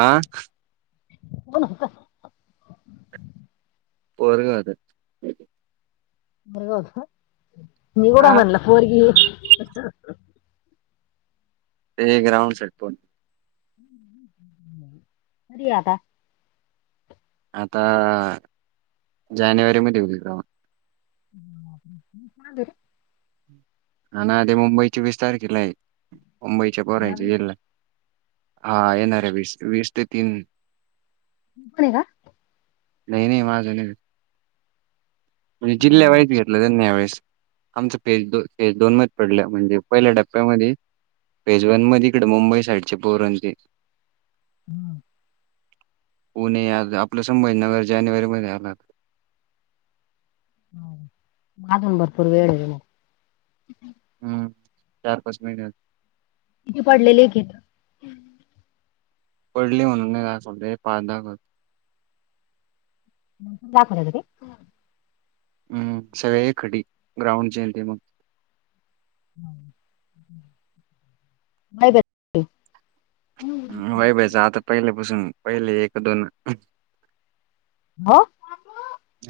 आह हो ना पोरग होत बबत मघड मरला पर्गी ते ग्राउंड सेट पण ह् मर्यादा आता जानेवारी मध्ये होई र हा ना आ ते मुंबईच्या वीस तारखेला आहे मुंबईच्या परायचे दहावीस तू जेल्हा हा येणार आहे वीस वीस ते तीन णी का नाही नाही माझं नाही म्हण जिल्ह जानेवारी वईच घे वेेळेस आमच फेजेज दोन म पडल्या म्हणजे पहिल्या टप्प्यामध्ये पेजवन मध्ये इकडे मुंबई साईडचे पोरण ते हम्म पुणे आपलं सभाज नर जानेवारी मध्ये आलात हा माजून भरपूर वेळ आहे हम्म चार पाच महिन्या किती पडलेले एकी पडली म्हणून नाही का पा दाखरगे हम्म सगळे एक खट ग्राउंड ज य ते मग मा ब वई बाईच आता पहिले पासून पहिले एक दोन ह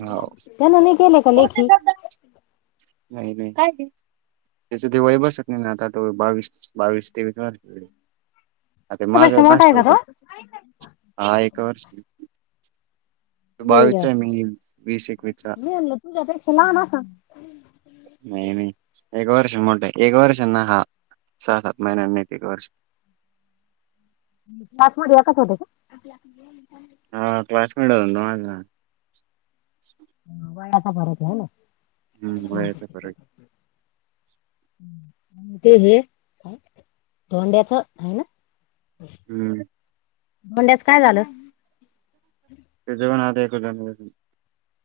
हो त्यांन नाही गेले का लेखी हो त्याच्या वय बसत नाही आता बावीस बावीस तेवीस आता माझा त्यापेक्षा मोठा आहे नाष्ट का होत तो हा एक वर्ष त बावी अरे देवा. विच मी वीस एक विच मी म्हणलं तुझ्यापेक्षा लव ना स नाही नाही एक वर्ष मोठं एक वर्षांना हा सहा सात महिन्यां नाहीत एक वर्ष क्लासमध्येध्ये याकाच होते का क हा क्लासमेट हो ना माझ. वयाचा भरत आहे ना. हम्म वयस पर हम्. ते हे धोंड्याच आहे ना. हम्म म्हंड्यास काय झालं. तजवन आदयक जनरशन.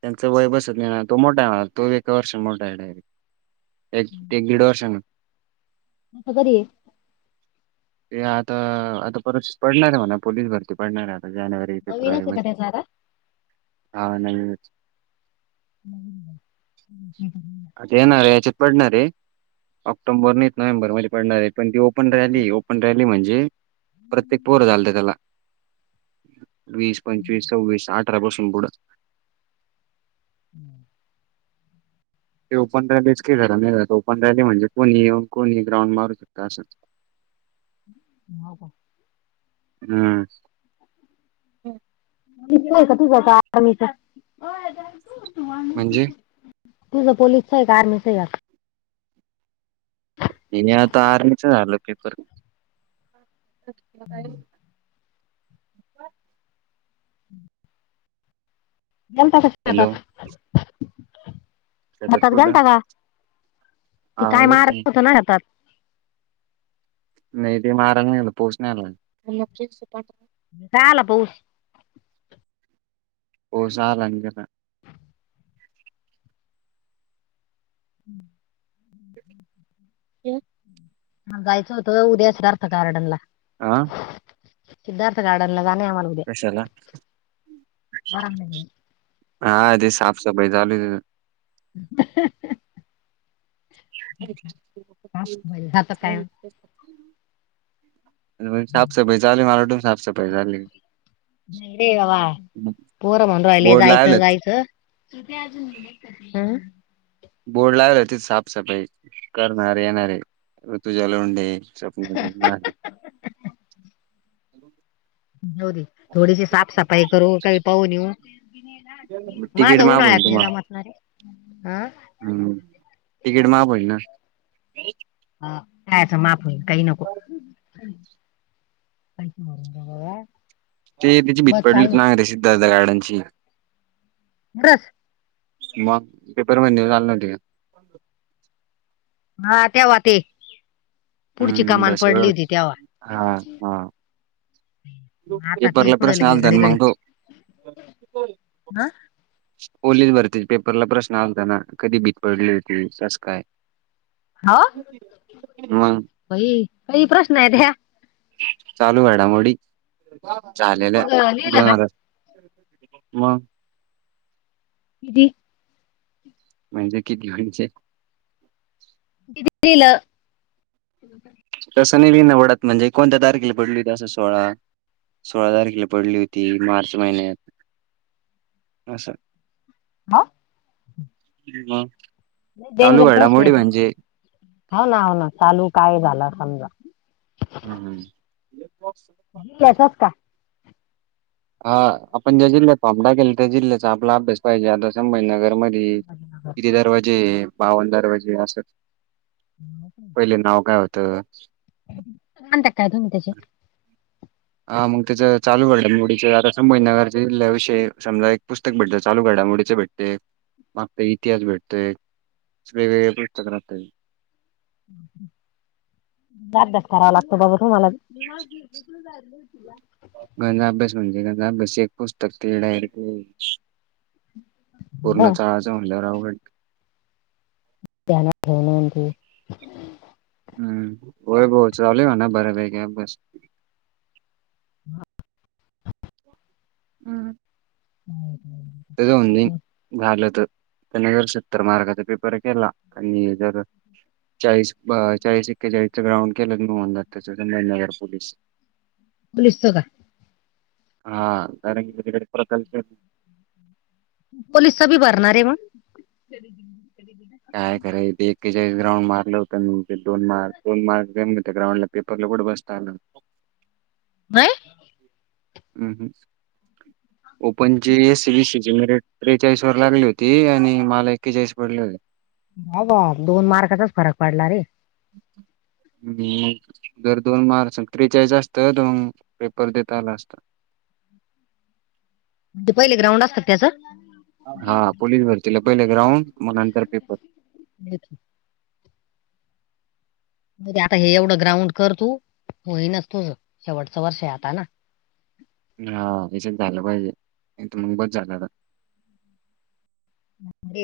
त्यांचं वय बसत नाही ना तो मोठा आहे तो एका वर्ष मोठा आहेडायरेट. एक एक दीड वर्ष ना. कसं कररी आहे. ते आता आता परचीच पडणार आहे म्हणा पोलीस भरती पडणार आहे आता जानेवारी. नवीनच फेब्रुवारी आहे म का त्याचं आता हा नाही नाही. अ येणार रे याची पडणार रे. ऑक्टोबर नाहीत नोव्हेंरमध्ये पडणार आहे पण तीओपन रॅली ओपन रॅली म्हणजे. प्रत्येक पोर लत त्याला वीस पंचवीस सव्वीस आठ. ट बसून बोड. हम्म. ते ओपन रॅलीच के जरा नाही ओपन रॅली म्हणजे कोणी ये कोणी ग्राउंड मारू शकता असंच. हो का. हम. त जायच आर्मीच म्हणजे? तुस पोललीिस का आर्मीीं आता आर्च झालो कपर ज त शकतात हॅलो शेतात हतात कुठं घालता का ती हा काय येईल मारत का? होत ना घतात. न मार पोषण आ काला पाऊस. हो झाारंग ना. हम्. [inaudible] ह ह जायचं होतं उद्या अस अर्थ कार्डन ला आ सिद्धार्थ गार्डन ला जा आम्हाला. उद्या कशाला बरं नाही हा ते साफ सफाई चालू [inaudible] का? [unintelligible] बरं, जातं काय म्ह साफ सफाई झाचाली मला वाटून साफ सफाई झाली. नाही रे बाबा पोहर म्हर अहिले बोर्ड जायच लावलच जायच. अजून. बोर्ड लागला होती साफसफाई करणारे येणारे ऋतुच्या लोंडे. स्वप्न नाही. होरी थोडीशी साफसफाई करू काही पाहू न येऊ. तिकीट महाग माजऊन आयात नि जमातणारे हं हम्म टिकिट मापज ना.. हा कायच माफ होई काय नको. कायच का. ते त्याची भीत पडलीत ना रेसिद् ददा गार्डनची. नरस. मग पेपर महिने चाल होती का? हा तेव्हा ते पुढची हम्म कमान दश पडली होती तेव्हा हा हा. आता ते पेपरला कुठं प्रश्न लगे आलता घडी घडी मग तो हं? ओलेज भरती पेपरला प्रश्न असता ना कधी भीत पडली होती तस काय? मग होई काही प्रश्न आहे त्या चालू घडामोडी लेल्या तू ग- लिहिलं का दोनज वा. कदी? म्हणजे किती म्हचे दिील. तसं नाही ओढत म्हणजे कोणत्या तारखेला पडली होती तसं सोळा सोळा तारखेला पडली होती. मार्च महिन्यात असं. हा. चालू घला मोडी म्हणजे हाव ना हाव ना चालू काय झालं समजा. हम् हम. लिहिल्याचंच का हा आपण ज्या जिल्ह्यात थप जिल्ह्याचा आपला अभ्यास पाहिजे आता संभजनगर मध्ये किती दरवाजे बावन दरवाजे असं. पहिले नाव काय होतं. त काय त म त्याचे [unintelligible] हा मग त्याचं चालू घडामोडीचं आता संभाजीनगर विषय समजा एक पुस्तक भेटलं चालू घडामोडी चं भेटलं. ते मागचा इतिहास भेटतयं वेगवेगळे पुस्तक [inaudible] राहतय. लई अभ्यास करावा लागतो. होो [unintelligible] बातो मला गंजाभ्या म्हणजे गंधा अभ्यासची एक पुस्तक ते येण्याडक हं, पूर्णचा आळज म्हणल्यावर आवड. त्याना ठेवण. हम्म होय बो चाले म ना बर भे ग्या बस. हम. हम्. हो. त्याचं म्हणणं झालं तर सत्तर मार्गाचा पेपर केला आणि जर चाळीस चाळीस एक्केचाळीसचं राऊंड केलं होऊन जातं म्हणणं नगर पोलीस पोलीस चं का? कारण की तिकडे प्रकल्प पोलिस बी भरणार आहे मंग. काय कराय ते एकेचाळीस ग्राउंड मारलं होतं मी ते दोन मार्क दोन मार्क ग्राउंडला पेपरला कुठं बसता आलं. हाय. ओपन चे सि [unintelligible] जी रिमिट त्रेचाळीस वर लागली होती. आणि मला एकेचाळीस पडली होते. वा वा दोन मार्काचाचं फरक पडला. रे [unintelligible] ह् मगं दोन मार्क त्रेचाळीस असतं तर मग पेपर देता आला असत. पहिले ग्राउंड असतात त्याचा. हा पोलीस भरतीला पहिले ग्राउंड मगं नंतर पेपर. ब [inaudible] मध्ये आता हे एवढं ग्राउंड कर तू होईनच तुझं शेवटचं वर्ष आता ना. हा... यांच्यात झालं पाहिजे मग बस झालं आता ऐ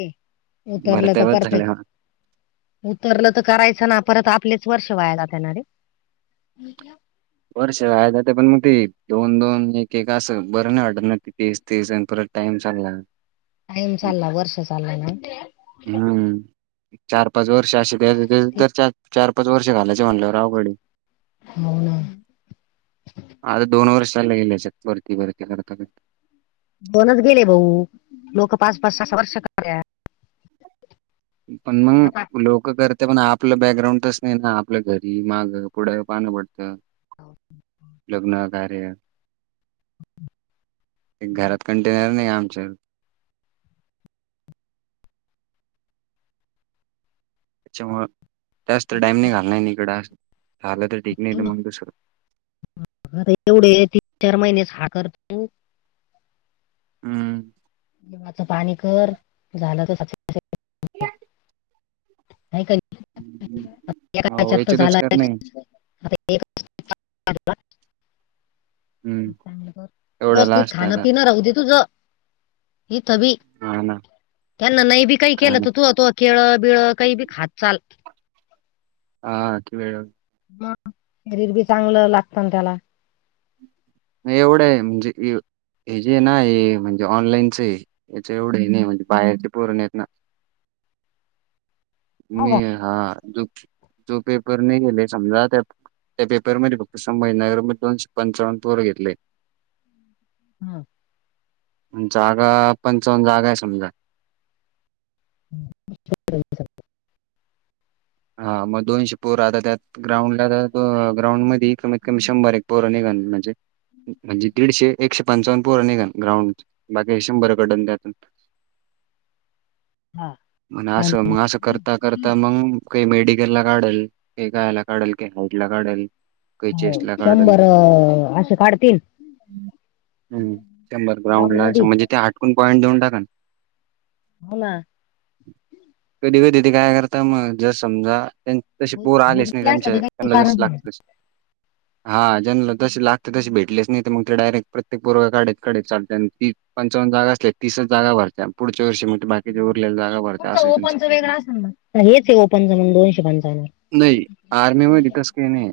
उतरलं भरत्या तर बस परफेक्ट झाल्या उतरलं तर करायचं ना परत आपलेचं वर्ष वाया जाता ना रे. वर्ष वाया जातात पण मगं ते दोन दोन एक एक असं बरं नाही वाटत ना तेचं तेचं आणि परत टाइम चालला. टाईम चालला... वर्ष चालला... ना. हम्म, चार पाच वर्ष अशे.. त्याचं त्यात त्याचं चार -पाच वर्ष घालायचे म्हणल्यावर अवघड हे... हो... ना. आज दोन वर्षला येईल हेच्यात वरती वरती करता करता.. दोनचं गेले भाऊ लोक पाच- पाच, सहा-सहा वर्ष कराल्यात.. पण मं आता लोक करत.. पण आपलं बॅगग्राउंडच नाही ना आपल्या घरी मागं पुढं पान पडतं लग्न कार्यात.. एक घरात कंटेनर नाही आमचं त्याच्यामुळ जास्त टाइम नाही घालणार इकडंं.. झालं तर ठीक नाही एवढं- मग दुसरं. एवढे तीन-चार महिनेस हा करतू.. हम जिवाचं पाणी कर झालं तर.. सक्सेस होतंय [inaudible] [inaudible] हो याच्यातच कर नाही हम्म चांगलं ब.. एवढा व्यवस्थित लास्ट खाणं आता पिनं राहू दे तुझ. हथ बी... हा ना त्यांना नाही बी काही काय केलं ना तर तू आ तु... केळं बिळं काही बी खात चाल हा ते वेळेवर.. ह.. शरीर बी चांगलं लागतं ना त्याला. एवढं आहे म्हणजे हे जे ना म्हणजे ऑनलाईनचं याचं एवढं हे नाही म्हणजे बाहेरचे पोरं नाही येतं ना.. [inaudible] मी हा.. झोपतू जो पेपर नेला समजा त्या पेपर मध्ये फक्त संभाजीनगर दोनशे पंचावन्न. पोरं घेतलंय. हा जागा पंचावन जागा आहे समजा.. [inaudible] हा मग दोनशे पोर आता त्यात ग्राउंडला तर ग्राउंड मध्ये कमीत कमी शंभर एक पोर निघन म्हणजे म्हणजे दीडशे एकशे पंचावन्न पोर निघणं ग्राउंड बाकी शंभर कडन त्यातून.. हा म्हण.. आणि असं मग असं करत ता करता मग.. काही मेडिकल ला काढल काही गायला काढल, का हेल्थ ला काढेल हो.. शंभर असे काढतील हम.. शंभर ग्राउंड ग्राउंडला मध्ये म्हणजे ते हाटकून पॉईंट देऊन टाका ना.. होना कधी कधी ते काय करता मग जस समजा तशी पोर बुध- आलेच नाही बुधकी असलं त्यांच्या तर काही त्यांना जस कारण लागत तशी.. [inaudible] हा ज्यांनला जसे लागते तसे भेटलेच नाही मग ते डायरेक्ट प्रत्येक पोरगं काढीत, काढीत चालत्यानं ती.. पंचावन्न जागा असल्या तीसच जागा भरतीयां पुढच्या वर्षी मं बाकीचे उरलेल्या जागा भरते. तुमच ओपनच वेगळा असेल म... हेच आहे ओपनचं मग दोनशे पंचान्नव नाही.. आर्मी मधी तस काही नाही..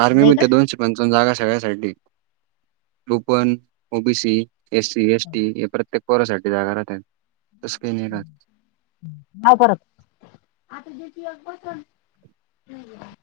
आर्मी नाही का मध्ये दोनशे.. पंचाव्वन जागा सगळ्यासाठी open, OBC S C S T हे प्रत्येक पोरासाठी जागा राहतात तस काही नाही का [inaudible]